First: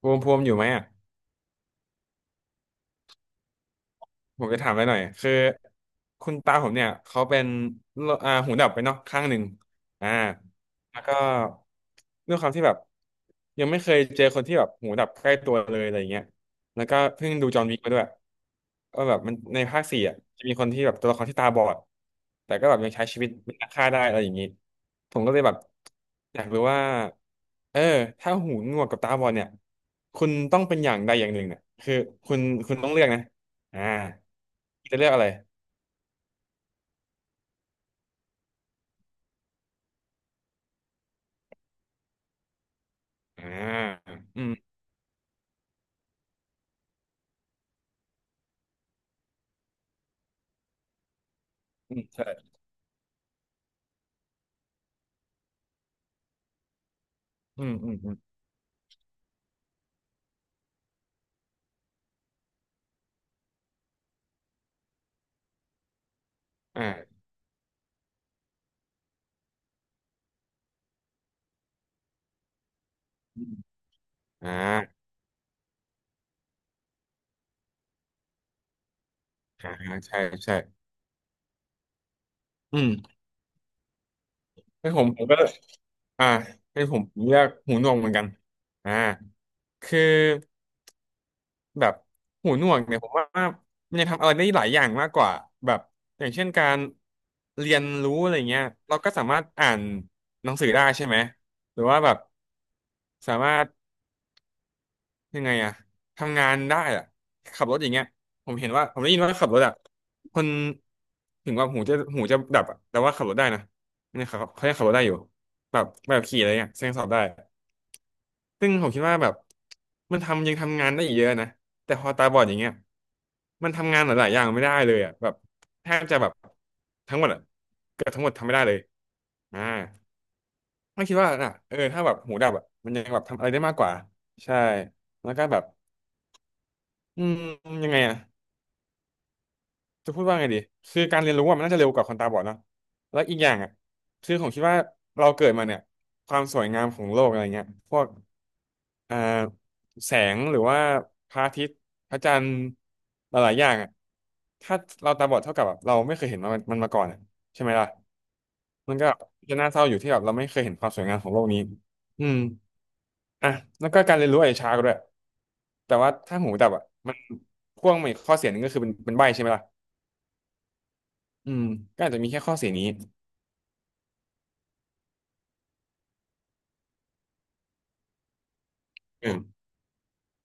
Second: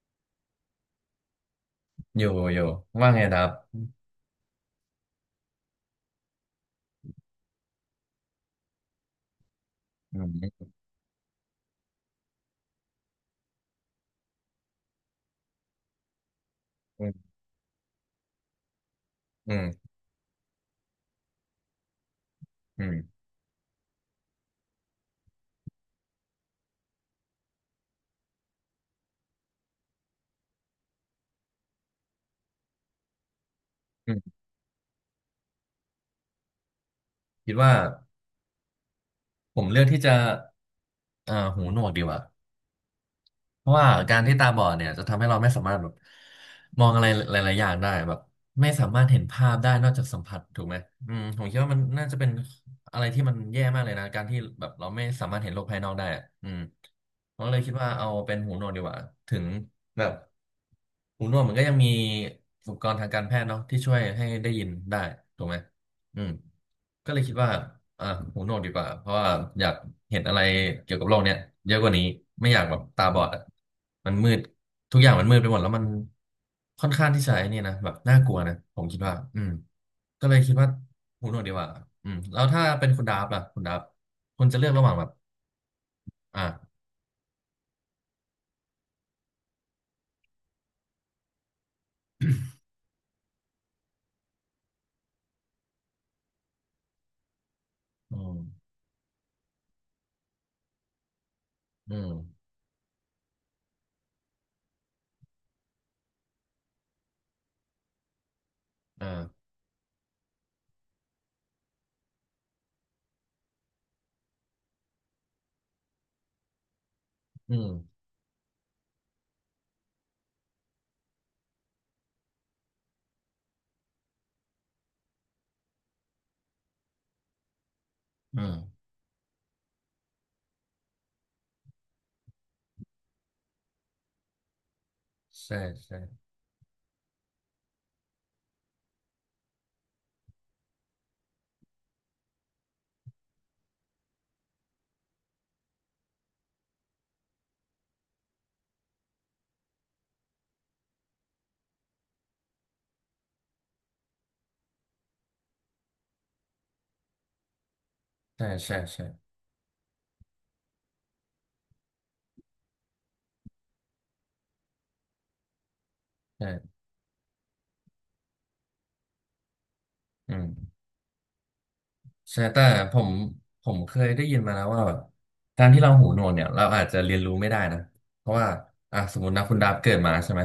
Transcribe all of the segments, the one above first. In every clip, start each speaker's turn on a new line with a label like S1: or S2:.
S1: ภูมิอยู่ไหมอ่ะ
S2: อยู่อยู่ว่าไงดับ
S1: ผมจะถามไปหน่อยคือคุณตาผมเนี่ยเขาเป็นโรหูดับไปเนาะข้างหนึ่งอ่า
S2: อืม
S1: แล้วก็ด้วยความที่แบบยังไม่เคยเจอคนที่แบบหูดับใกล้ตัวเลยอะไรอย่างเงี้ยแล้วก็
S2: อืม
S1: เพิ่งดูจอห์นวิกมาด้วยก็แบบมัน
S2: อื
S1: ในภาค
S2: ม
S1: สี่อ่ะจะมีคนที่แบบตัวละครที่ตาบอดแต่ก็แบบ
S2: อื
S1: ยังใช้
S2: ม
S1: ชีวิตเป็นนักฆ่าได้อะไรอย่างงี้ผมก็เลยแบบอยากรู้ว่าเออถ้าหูหนวกกับตาบอดเนี่ยคุณต้องเป็นอย่างใดอย่างหนึ่งเนี่ยคือคุณคุณต้องเลือกนะ อ่า
S2: อืม
S1: จะเลือกอะไร
S2: คิดว่าผมเลือกที่จะหูหนวกดีกว่า
S1: อ่า
S2: เพราะว่าการที่
S1: อื
S2: ตา
S1: ม
S2: บอดเนี่ยจะทำให้เราไม่สามารถแบบมองอะไรหลายๆอย่างได้แบบไม่สามารถเห็นภาพได้นอกจากสัมผัสถูกไหมอืมผมคิดว่ามัน
S1: อืม
S2: น่าจะ
S1: ใช่
S2: เป็นอะไรที่มันแย่มากเลยนะการที่แบบเราไม่สามารถเห็นโลกภายนอกได้อะอืมผมก็เลย
S1: อื
S2: คิ
S1: ม
S2: ดว่า
S1: อืม
S2: เอา
S1: อืม
S2: เป็นหูหนวกดีกว่าถึงแบบหูหนวกมันก็ยังมีอุปกรณ์ทางการแพทย์เนาะที่ช่วยให้ได้ยินได้ถูกไหมอืม
S1: อ่า
S2: ก็เลยคิดว่าอ่าหูหนวกดีกว่าเพราะว่าอยากเห็นอะไรเกี่ยวกับโลกเนี้ยเยอะกว่านี้ไม่อยากแบบตาบอดอ่ะ
S1: อืม
S2: มันมืด
S1: อ่า
S2: ทุกอย่างมันมืดไปหมดแล้วมันค่อนข้างที่จะไอ้นี่นะแบบน่ากลัวนะผมคิดว่าอืม
S1: อ่าใช่
S2: ก็เลยคิ
S1: ใช่
S2: ดว่าหูหนวกดีกว่าอืมแล้วถ้า
S1: อื
S2: เป็นคุณ
S1: ม
S2: ดาฟล่ะคุณดาฟคุณจะเลือกระห
S1: ให้
S2: ว่าง
S1: ผ
S2: แบ
S1: ม
S2: บ
S1: ผมก็อ่า
S2: อ่า
S1: ให้ผมเลือกหูหนวกเหมือนกันอ่าคือแบบหูหนวกเนี่ยผมว่ามันยังทำอะไรได้หลายอย่างมากกว่าแบบอย่างเช่นการเรียนรู้
S2: อื
S1: อะไร
S2: ม
S1: เงี้ยเราก็สามารถอ่านหนังสือได้ใช่ไหมหรือ
S2: อื
S1: ว่าแบ
S2: ม
S1: บสามารถ ยังไงอะทำงานได้อะขับรถอย่างเงี้ยผมเห็นว่าผมได้ยิ
S2: อ่า
S1: นว่าขับรถอะคนถึงว่าหูจะดับอะแต่ว่าขับรถได้นะเนี่ยเขายังขับรถได้อยู่แบบขี่อะไรเงี้ยยังสอบได้
S2: อืม
S1: ซึ่งผมคิดว่าแบบมันยังทำงานได้อีกเยอะนะแต่พอตาบอดอย่างเงี้ยมันทำงานหลายๆอย่างไม่ได้เลยอะแบบแทบจะแบบทั้งหมดอะเกือบทั้งหมด
S2: อื
S1: ทำไม่
S2: ม
S1: ได้เลยอ่าไม่คิดว่าน่ะถ้าแบบหูดับอะมันยังแบบทำอะไรได้มากกว่าใช่แล้วก็
S2: ใช่
S1: แบบ
S2: ใช่
S1: อืมยังไงอ่ะจะพูดว่าไงดีคือการเรียนรู้อะมันน่าจะเร็วกว่าคนตาบอดเนาะแล้วอีกอย่างอ่ะคือผมคิดว่าเราเกิดมาเนี่ยความสวยงามของโลกอะไรเงี้ยพวกอ่าแสงหรือว่าพระอาทิตย์พระจันทร์หลายๆอย่างอ่ะถ้าเราตาบอดเท่ากับแบบเราไม่เคยเห็นมันมาก่อนอะใช่ไหมล่ะ
S2: ใช่ใช่
S1: มัน
S2: ใช่
S1: ก็จะน่าเศร้าอยู่ที่แบบเราไม่เคยเห็นความสวยงามของโลกนี้อืม อ่ะแล้วก็การเรียนรู้อาจจะช้ากว่าด้วยแต่ว่าถ้าหูดับ
S2: ใช่
S1: อ่ะมันพ่วงมาอีกข้อเสียหนึงก็คือเป็นใบ้ใช่ไหมล่ะ
S2: อืม
S1: อืมก็อาจจะมีแค่
S2: ใช่
S1: ข้อ
S2: แต่
S1: เสียนี้
S2: ผมผมเคยได้ยินมาแล้วว่าแบบการที่เราหูหนวกเนี่ยเราอาจจะเรียนรู้ไม่ได้นะเพราะว่าอ่ะสมม
S1: เอ
S2: ติ
S1: อ
S2: นะคุณดาบเกิดมาใช่ไหม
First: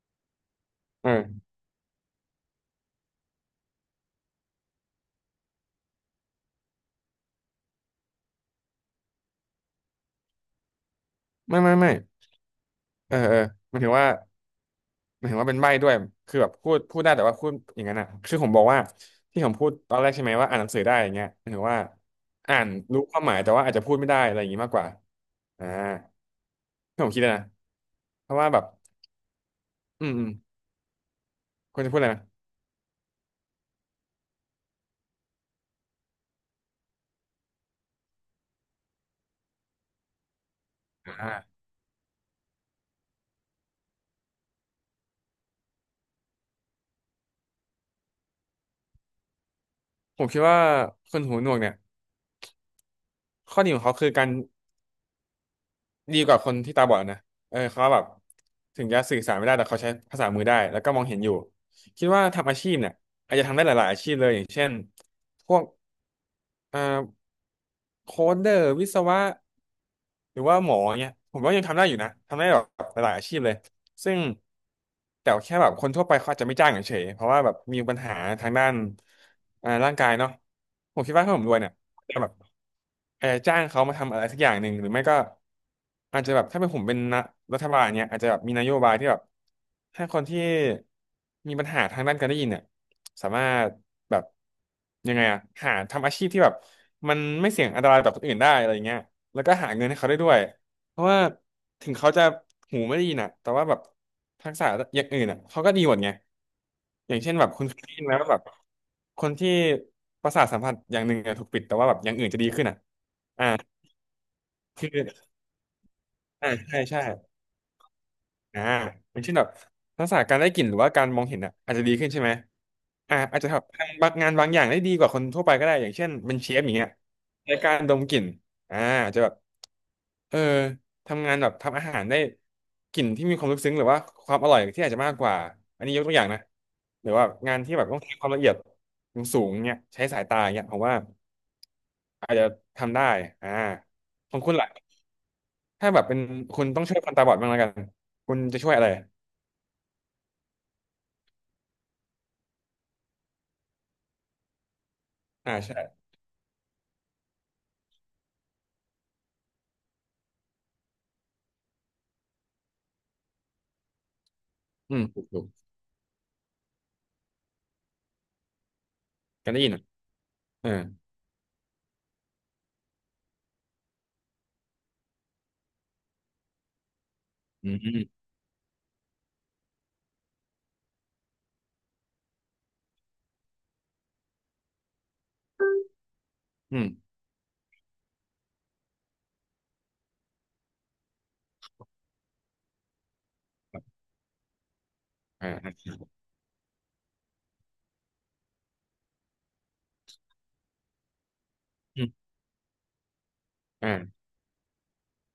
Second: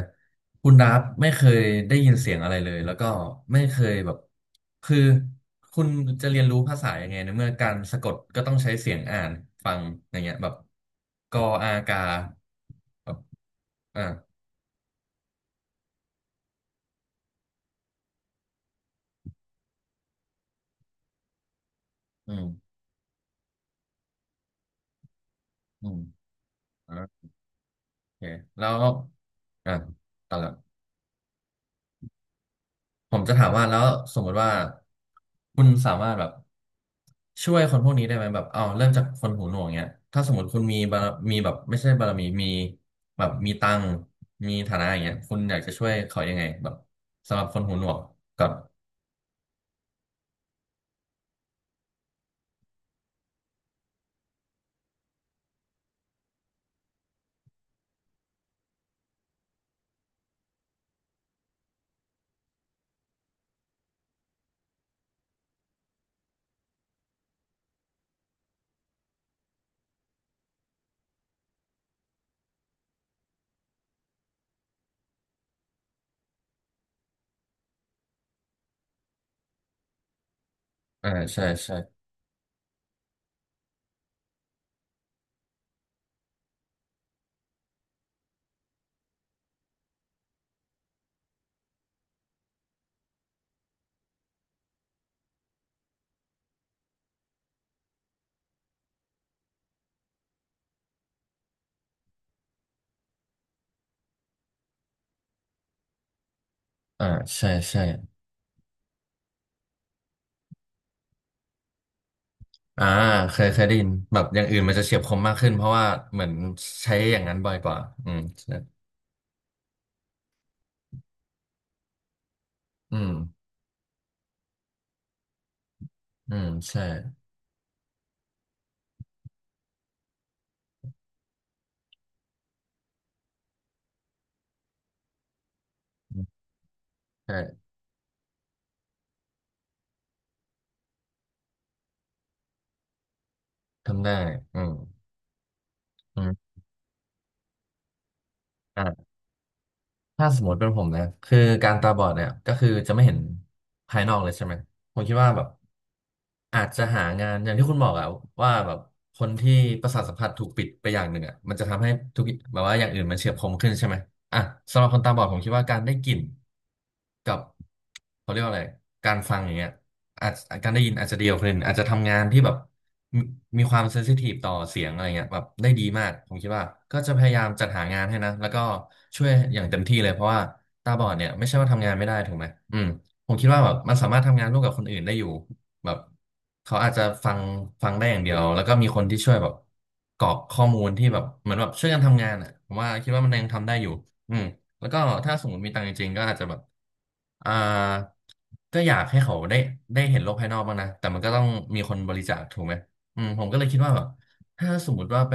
S2: คุณดาบ
S1: เออ
S2: ไม่เคยได้ยินเสียงอะไรเลยแล้วก็ไม่เคยแบบคือคุณจะเรียนรู้ภาษายังไงในเมื่อการสะกดก็ต้องใช้เสียงอ่านฟังอย่างเงี้ยแบบกอ
S1: ไม่
S2: อา
S1: ไม่ไม่
S2: กาแบ
S1: เอ
S2: บ
S1: อเออหมันถือ
S2: อ่า
S1: ว่าหมันถือว่าเป็นใบ้ด้วยคือแบบพูดได้แต่ว่าพูดอย่างนั้นอ่ะคือผมบอกว่าที่ผมพูดตอนแรกใช่ไหมว่าอ่านหนังสือได้อย่างเงี้ยหมันถือว่า
S2: อืม
S1: อ่านรู้ความหมายแต่ว่าอาจจะพูดไม่ได้อะไรอย่างงี้มากกว่าอ่า
S2: อืมอ่า
S1: ที่ผมคิดนะ
S2: โอเค
S1: เพราะว่าแบบ
S2: แล้วอ่ะ
S1: อืมอืม
S2: ต่อละ
S1: ควรจะพูดอะไรนะ
S2: ผมจะถามว่าแล้วสมมติว่าคุณสามารถแบบช่วยคนพวกนี้ได้ไหมแบบเอาเริ่มจากคนหูหนวกเนี้ยถ้าสมมติคุณมีบาร
S1: อ่า
S2: มีแบบไม่ใช่บารมีแบบมีตังค์มีฐานะอย่างเงี้ยคุณอยากจะช่วยเขายังไงแบบสำหรับคนหูหนวกก่อน
S1: ผมคิดว่าคนหูหนวกเนี่ยข้อดีของเขาคือการ ดีกว่าคนที่ตาบอดนะเขาแบบถึงจะสื่อสารไม่ได้แต่เขาใช้ภาษามือได้แล้วก็มองเห็นอยู่คิดว่าทำอาชีพเนี่ยอาจจะทำได้หลายๆอาชีพเลยอย่างเช่นพวกเอ่อโค้ดเดอร์วิศวะหรือว่าหมอเนี่ยผมว่ายังทำได้อยู่นะทำได้แบบหลายๆอาชีพเลยซึ่งแต่แค่แบบคนทั่วไปเขาอาจจะไม่จ้างเฉยๆเพราะว่าแบบมีปัญหาทางด้านร่างกายเนาะผม
S2: อ่า
S1: คิดว่าถ้าผ
S2: ใช่
S1: มรวยเนี่ย
S2: ใช่
S1: จะแบบจ้างเขามาทำอะไรสักอย่างหนึ่ง หรือไม่ก็อาจจะแบบถ้าเป็นผมเป็นนะรัฐบาลเนี่ยอาจจะแบบมีนโยบายที่แบบให้คนที่มีปัญหาทางด้านการได้ยินเนี่ยสามารถแบบยังไงอะหาทำอาชีพที่แบบมันไม่เสี่ยงอันตรายต่อคนอื่นได้อะไรเงี้ยแล้วก็หาเงินให้เขาได้ด้วย เพราะว่าถึงเขาจะหูไม่ไดีนอ่ะแต่ว่าแบบทักษะอย่างอื่นอ่ะเขาก็ดีหมดไง
S2: อ่า
S1: อย่างเช่นแบ
S2: ใช่
S1: บคุณเค
S2: ใช่
S1: ยได้ยินไหมว่าแบบคนที่ประสาทสัมผัสอย่างหนึ่งอะถูกปิดแต่ว่าแบบอย่างอื่นจะดีขึ้นอ่ะ
S2: อ่าเค
S1: อ่า
S2: ยเคยได้ยินแบบอย่างอื่นมันจะ
S1: คื
S2: เฉียบคม
S1: อ
S2: มากขึ้นเพราะว่าเหมือน
S1: อ่าใช่
S2: ใช้
S1: ใช่
S2: อย่างนั้นบ่อยกว่าอืมใช่
S1: อ่าอย่างเช่นแบบทักษะการได้กลิ่นหรือว่าการมองเห็นอ่ะอาจจะดีขึ้นใช่ไหม
S2: อืม
S1: อาจจะแบบทำบางงานบางอย่างได้ดีกว่าคนทั่วไปก็ได้อย่างเช่น
S2: อื
S1: เป็น
S2: ม
S1: เชฟอย่าง
S2: ใช่
S1: เงี้ยในการดมกลิ่นอ่าอาจจะแบบเออทำงานแบบทำอาหารได้กลิ่นที่มีความลึกซึ้งหรือว่าความอร่อยที่อาจจะมากกว่าอันนี้ยกตัวอย่างนะหรือว่างาน
S2: ใช่
S1: ที่แบบต้องใช้ความละเอียดสูงๆเนี่ยใช้สายตาเนี่ยผมว่าอาจจะทำได้อ่า
S2: ทำได้
S1: ของคุณ
S2: อื
S1: ล่ะ
S2: ม
S1: ถ้าแบบเป็น
S2: อืม
S1: คุณต้องช่วยคนตาบอดบ้างแล้วกันคุณจะช่วยอะไร
S2: อ่า ถ้าสมมติเป็นผมนะคือการตาบอดเนี่ยก็คือจะไม่เห็นภายนอกเลยใช่ไหมผมคิดว่าแบบ
S1: อ่าใช่
S2: อาจจะหางานอย่างที่คุณบอกอะว่าแบบคนที่ประสาทสัมผัสถูกปิดไปอย่างหนึ่งอะมันจะทำให้ทุกแบบว่าอย่างอื่นมันเฉียบคมขึ้นใช่ไหมอ่ะสำหรับ
S1: อื
S2: คน
S1: ม
S2: ตาบ
S1: ถู
S2: อ
S1: ก
S2: ดผม
S1: ถูก
S2: คิดว่าการได้กลิ่นกับเขาเรียกว่าอะไรการฟังอ
S1: กัน
S2: ย่าง
S1: ได้
S2: เงี้ย
S1: ยินอ่ะ
S2: อาจ
S1: เอ
S2: กา
S1: อ
S2: รได้ยินอาจจะเดียวาคนอื่นอาจจะทำงานที่แบบ มีมีความเซนซิทีฟต่อเสียงอะไรเงี้ยแบบได้ดีมากผมคิดว่าก็จะพยายามจั
S1: อื
S2: ด
S1: ม
S2: หา
S1: อืม
S2: งานให้นะแล้วก็ช่วยอย่างเต็มที่เลยเพราะว่าตาบอดเนี่ยไม่ใช่ว่าทำงานไม่ได้ถูกไหมอืมผมคิดว่าแบบมันสามารถทำงานร่วมกับคนอื่นได้อยู่แบบเขา
S1: อืม
S2: อาจจะฟังได้อย่างเดียวแล้วก็มีคนที่ช่วยแบบกรอกข้อมูลที่แบบเหมือนแบบช่วยกันทำงานอ่ะผมว่าคิดว่ามันยังทำได้อยู่อืมแล้วก็ถ้าสมมติมีตังค์
S1: อ่า
S2: จริงๆก็อาจจะแบบอ่าก็อยากให้เขาได้ได้เห็นโลกภายนอกบ้างนะแต่มันก็ต้องมีคน
S1: อืม
S2: บริจาคถูกไหม อืมผมก็เลยคิดว่าแบบ
S1: อ่า
S2: ถ้าสมมติว่าไป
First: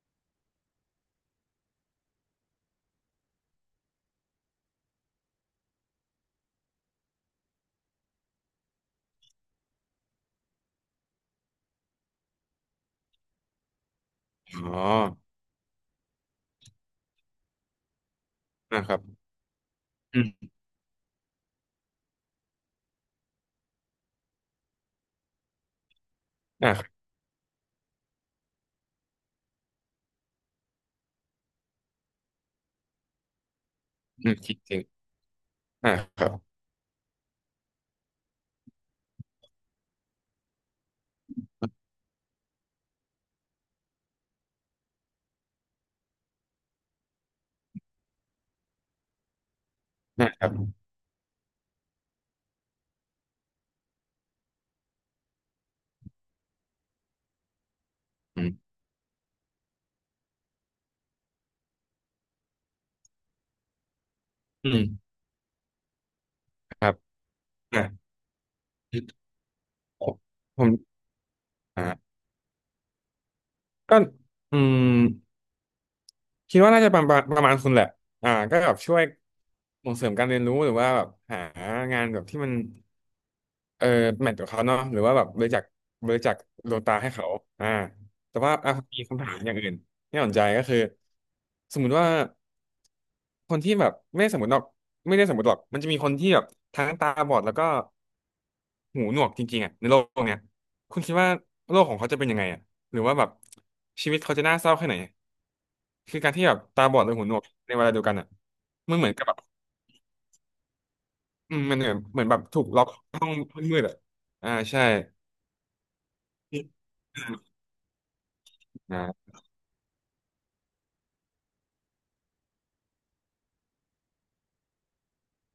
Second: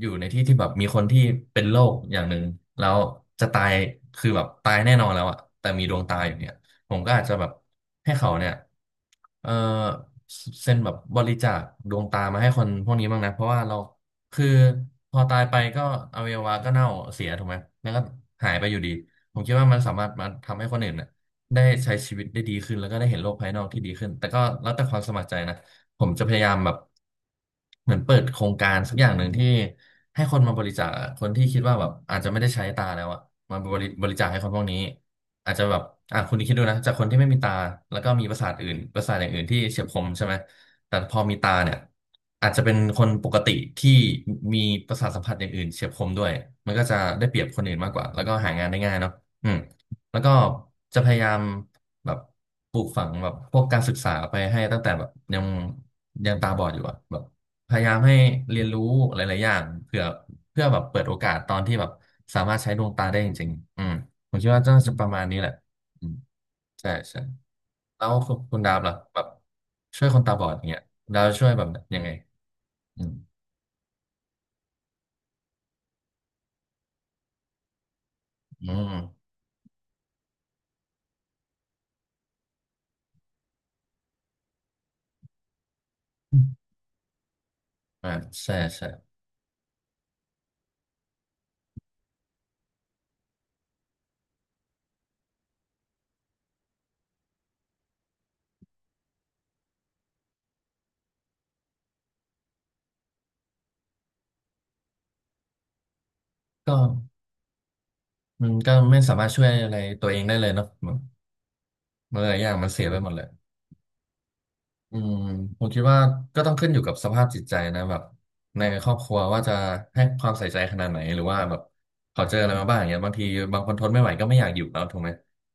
S2: อยู่ในที่ที่แบบมีคนที่เป็นโรคอย่างหนึ่งแล้วจะตายคือแบบตายแน่นอนแล้วอะแต่มีดวงตาอยู่เนี่ยผมก็อาจจะแบบให้เขาเนี่ยเออเซ็นแบบบริจาคดวงตามาให้คนพวกนี้บ้างนะเพราะว่าเราคือ
S1: อ๋อ
S2: พอตายไปก็อวัยวะก็เน่าเสียถูกไหมแล้วก็หายไปอยู่
S1: อ่าค
S2: ดี
S1: รับ
S2: ผมคิดว่ามันสามารถ
S1: อื
S2: มา
S1: ม
S2: ทำให้คนอื่นเนี่ยได้ใช้ชีวิตได้ดีขึ้นแล้วก็ได้เห็นโลกภายนอกที่ดีขึ้นแต่ก็แล้วแต่ความสมัครใจนะ ผมจะพยายาม
S1: อ่า
S2: แบบ
S1: ครับ
S2: เหมือนเปิดโครงการสักอย่างหนึ่งที่ให้คนมาบริจาคอะคนที่คิดว่าแบบอาจจะไม่ได้ใช้ตาแล้วอะมาบริบริจาค
S1: อืม
S2: ให้คน
S1: คิด
S2: พวก
S1: จ
S2: นี้
S1: ริง
S2: อาจจะแบบ
S1: อ่า
S2: อ่ะ
S1: ครับ
S2: คุณคิดดูนะจากคนที่ไม่มีตาแล้วก็มีประสาทอื่นประสาทอย่างอื่นที่เฉียบคมใช่ไหมแต่พอมีตาเนี่ยอาจจะเป็นคนปกติที่มีประสาทสัมผัสอย่างอื่นเฉียบคมด้วยมันก็จะได้เปรียบคนอื่นมากกว่าแล้วก็หางานได้ง่ายเนาะอืม แล้ว
S1: อ่า
S2: ก็
S1: ครับ
S2: จะพยายามแบบปลูกฝังแบบพวกการศึกษาไปให้ตั้งแต่แบบยังยังตาบอดอยู่อะแบบพยายามให้
S1: อืม
S2: เรียนรู้หลายๆอย่างเพื่อแบบเปิดโอกาสตอนที่แบบสามารถใช้ดวงตาได้จริงๆอืมผมคิดว่า
S1: อื
S2: น่าจะป
S1: ม
S2: ระมาณนี้แหละอืม
S1: ครั
S2: ใช่
S1: บ
S2: ใช่
S1: อ่า
S2: แล้วคุณดาบล่ะแบบช่วยคนตาบอด
S1: ผ
S2: อย่าง
S1: ม
S2: เงี้ยดาวช่วยแบบยัง
S1: อ่า
S2: ไงอืม
S1: ก็อืมคิดว่าน่าจะประมาณคุณแหละก็
S2: อื
S1: แบบ
S2: ม
S1: ช่วยส่งเสริมการเรียนรู้หรือว่าแบบหางานแบบที่มัน เออแมทกับเขาเนาะหรือว่าแบบบริจาคบริจาคดวงตาให้เขาอ่า
S2: อ่า
S1: แต่
S2: ใช่
S1: ว่าอ่ะ
S2: ใช่
S1: มีคำถามอย่างอื่นที่น่าสนใจก็คือสมมุติว่าคนที่แบบไม่ได้สมมติหรอกมันจะมีคนที่แบบทั้งตาบอดแล้วก็หูหนวกจริงๆอ่ะในโลกเนี้ยคุณคิดว่าโลกของเขาจะเป็นยังไงอ่ะหรือว่าแบบชีวิตเขาจะน่าเศร้าแค่ไหนคือการที่แบบ
S2: ก็
S1: ตาบอดหรือหูหนวกในเวลาเดียวกันอ่ะ
S2: มันก็
S1: มั
S2: ไม่
S1: นเหมือ
S2: สา
S1: นกั
S2: มา
S1: บ
S2: รถ
S1: แบบ
S2: ช่วยอะไรตัวเองได้เลยเนาะมัน
S1: อืมมันเหมือนเหมือ
S2: ห
S1: น
S2: ลา
S1: แบ
S2: ย
S1: บ
S2: อย่าง
S1: ถู
S2: มั
S1: ก
S2: น
S1: ล็
S2: เสี
S1: อ
S2: ย
S1: ก
S2: ไปหมดเลย
S1: ห้องมืดอ่ะอ่าใช่
S2: อืมผมคิดว่าก็ต้องขึ้นอยู่กับสภาพจิตใจนะแบบในครอ
S1: อ่
S2: บครัว
S1: า
S2: ว่าจะให้ความใส่ใจขนาดไหนหรือว่าแบบเขาเจออะไรมาบ้างอย่างเงี้ยบางทีบางคนทนไม่ไหวก็ไม่อยากอยู่แล้วถูกไหม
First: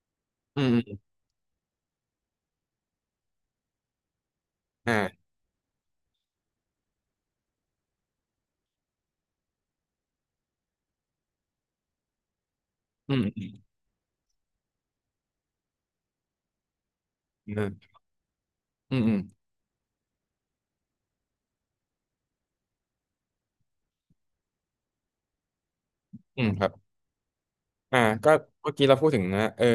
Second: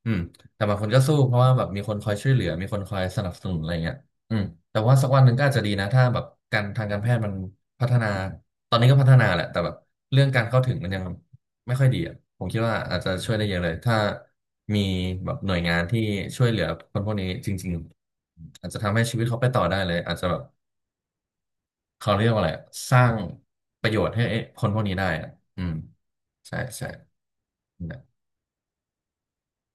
S2: อืม
S1: อื
S2: แต่บางคนก็
S1: ม
S2: สู้เพราะว่าแบบมีคนคอยช่วยเหลือมีคนคอยสนับสนุนอะไรเงี้ยอืมแต่ว่าสักวัน
S1: อ่า
S2: หนึ่งก็อาจจะดีนะถ้าแบบการทางการแพทย์มันพัฒนาตอนนี้ก็พัฒนาแหละแต่แบบเรื่องการเข้าถึงมันยัง ไม่ค่อยดีอ่ะผมคิดว่าอาจจะ
S1: อื
S2: ช่วยได้
S1: ม
S2: เยอะเลยถ้ามีแบบหน่วยงานที่ช่วยเหลือคนพวกนี้จ
S1: อื
S2: ริง
S1: ม
S2: ๆอาจจะ
S1: อื
S2: ทำให้
S1: มอื
S2: ชี
S1: ม
S2: วิตเขาไปต่อได้เลยอาจจะแบบเขาเรียกว่าอะไรอะสร้างประโยชน์ให้คนพวกนี้ได้อ่ะอืม
S1: อืม
S2: ใช่
S1: ครับ
S2: ใช่
S1: อ่า
S2: นะ
S1: ก็เมื่อกี้เราพูดถึงนะ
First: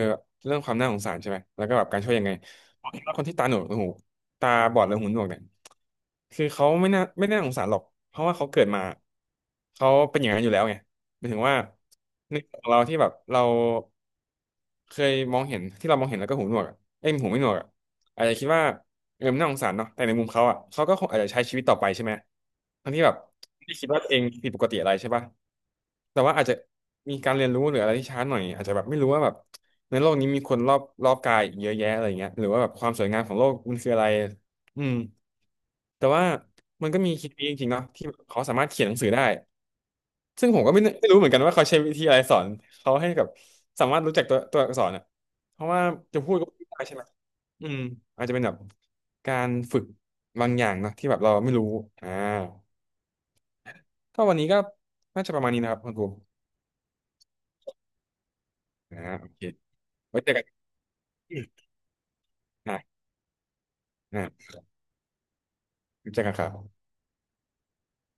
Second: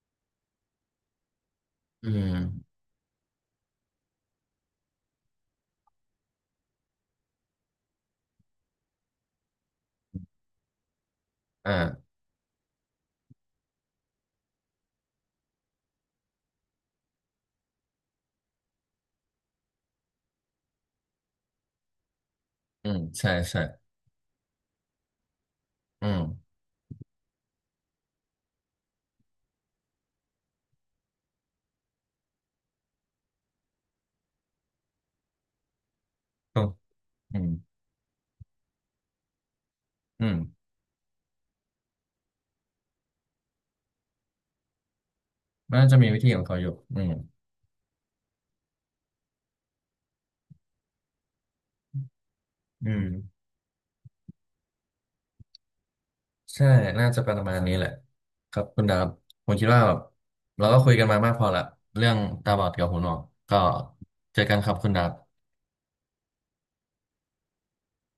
S1: เรื่องความน่าสงสารใช่ไหมแล้วก็แบบการ
S2: อื
S1: ช่วยยังไง
S2: ม
S1: ผมคิดว่าคนที่ตาบอดหรือหูหนวกเนี่ยคือเขาไม่น่าสงสารหรอกเพราะว่าเขาเกิดมาเขาเป็นอย่างนั้นอยู่แล้วไงหมายถึงว่า
S2: อ่า
S1: ในของเราที่แบบเราเคยมองเห็นที่เรามองเห็นแล้วก็หูหนวกอะเอ้ยหูไม่หนวกอะอาจจะคิดว่ามันน่าสงสารเนาะแต่ในมุมเขาอ่ะเขาก็คงอาจจะใช้ชีวิตต่อไปใช่ไหม
S2: อื
S1: ทั้ง
S2: ม
S1: ที่แบบ
S2: ใช่ใช่
S1: ไม่ได้คิดว่าตัวเองผิดปกติอะไรใช่ปะ
S2: อื
S1: แต่ว่าอาจ
S2: ม
S1: จะมีการเรียนรู้หรืออะไรที่ช้าหน่อยอาจจะแบบไม่รู้ว่าแบบในโลกนี้มีคนรอบกายอีกเยอะแยะอะไรเงี้ยหรือว่าแบบความสวยงามของโลกมันคืออะไรอืมแต่ว่า
S2: ถูก
S1: มันก็มีเคส
S2: อื
S1: นี้
S2: ม
S1: จริงๆเนาะที่เขาสามารถเขียนหนังสือได้
S2: อืม
S1: ซึ่งผมก็ไม่รู้เหมือนกันว่าเขาใช้วิธีอะไรสอนเขาให้กับสามารถรู้จักตัวอักษรอ่ะเพราะว่า
S2: น่าจะมีวิ
S1: จะ
S2: ธี
S1: พูด
S2: ของ
S1: ก็
S2: เขา
S1: พู
S2: อ
S1: ด
S2: ยู่
S1: ได้ใช่
S2: อื
S1: ไหม
S2: ม
S1: อืมอาจจะเป็นแบบการฝึกบางอย่างเนอะที่แบบเราไม่รู้อ่า
S2: อืม
S1: ก็วันนี้ก็น่าจะประมาณนี้นะครับคุณครู
S2: ใช่น่าจะประมาณนี้แหละครับคุณดา
S1: อ่า
S2: บ
S1: โอเค
S2: ผมคิดว่าแบบ
S1: ไว้เจอกัน
S2: เราก็คุยกันมามากพอละเรื่องตาบอดกับหู
S1: อ่ะ
S2: หนวกก็เจอ
S1: อ่ะ
S2: กันครับคุณดาบ
S1: รู้จักกับเขา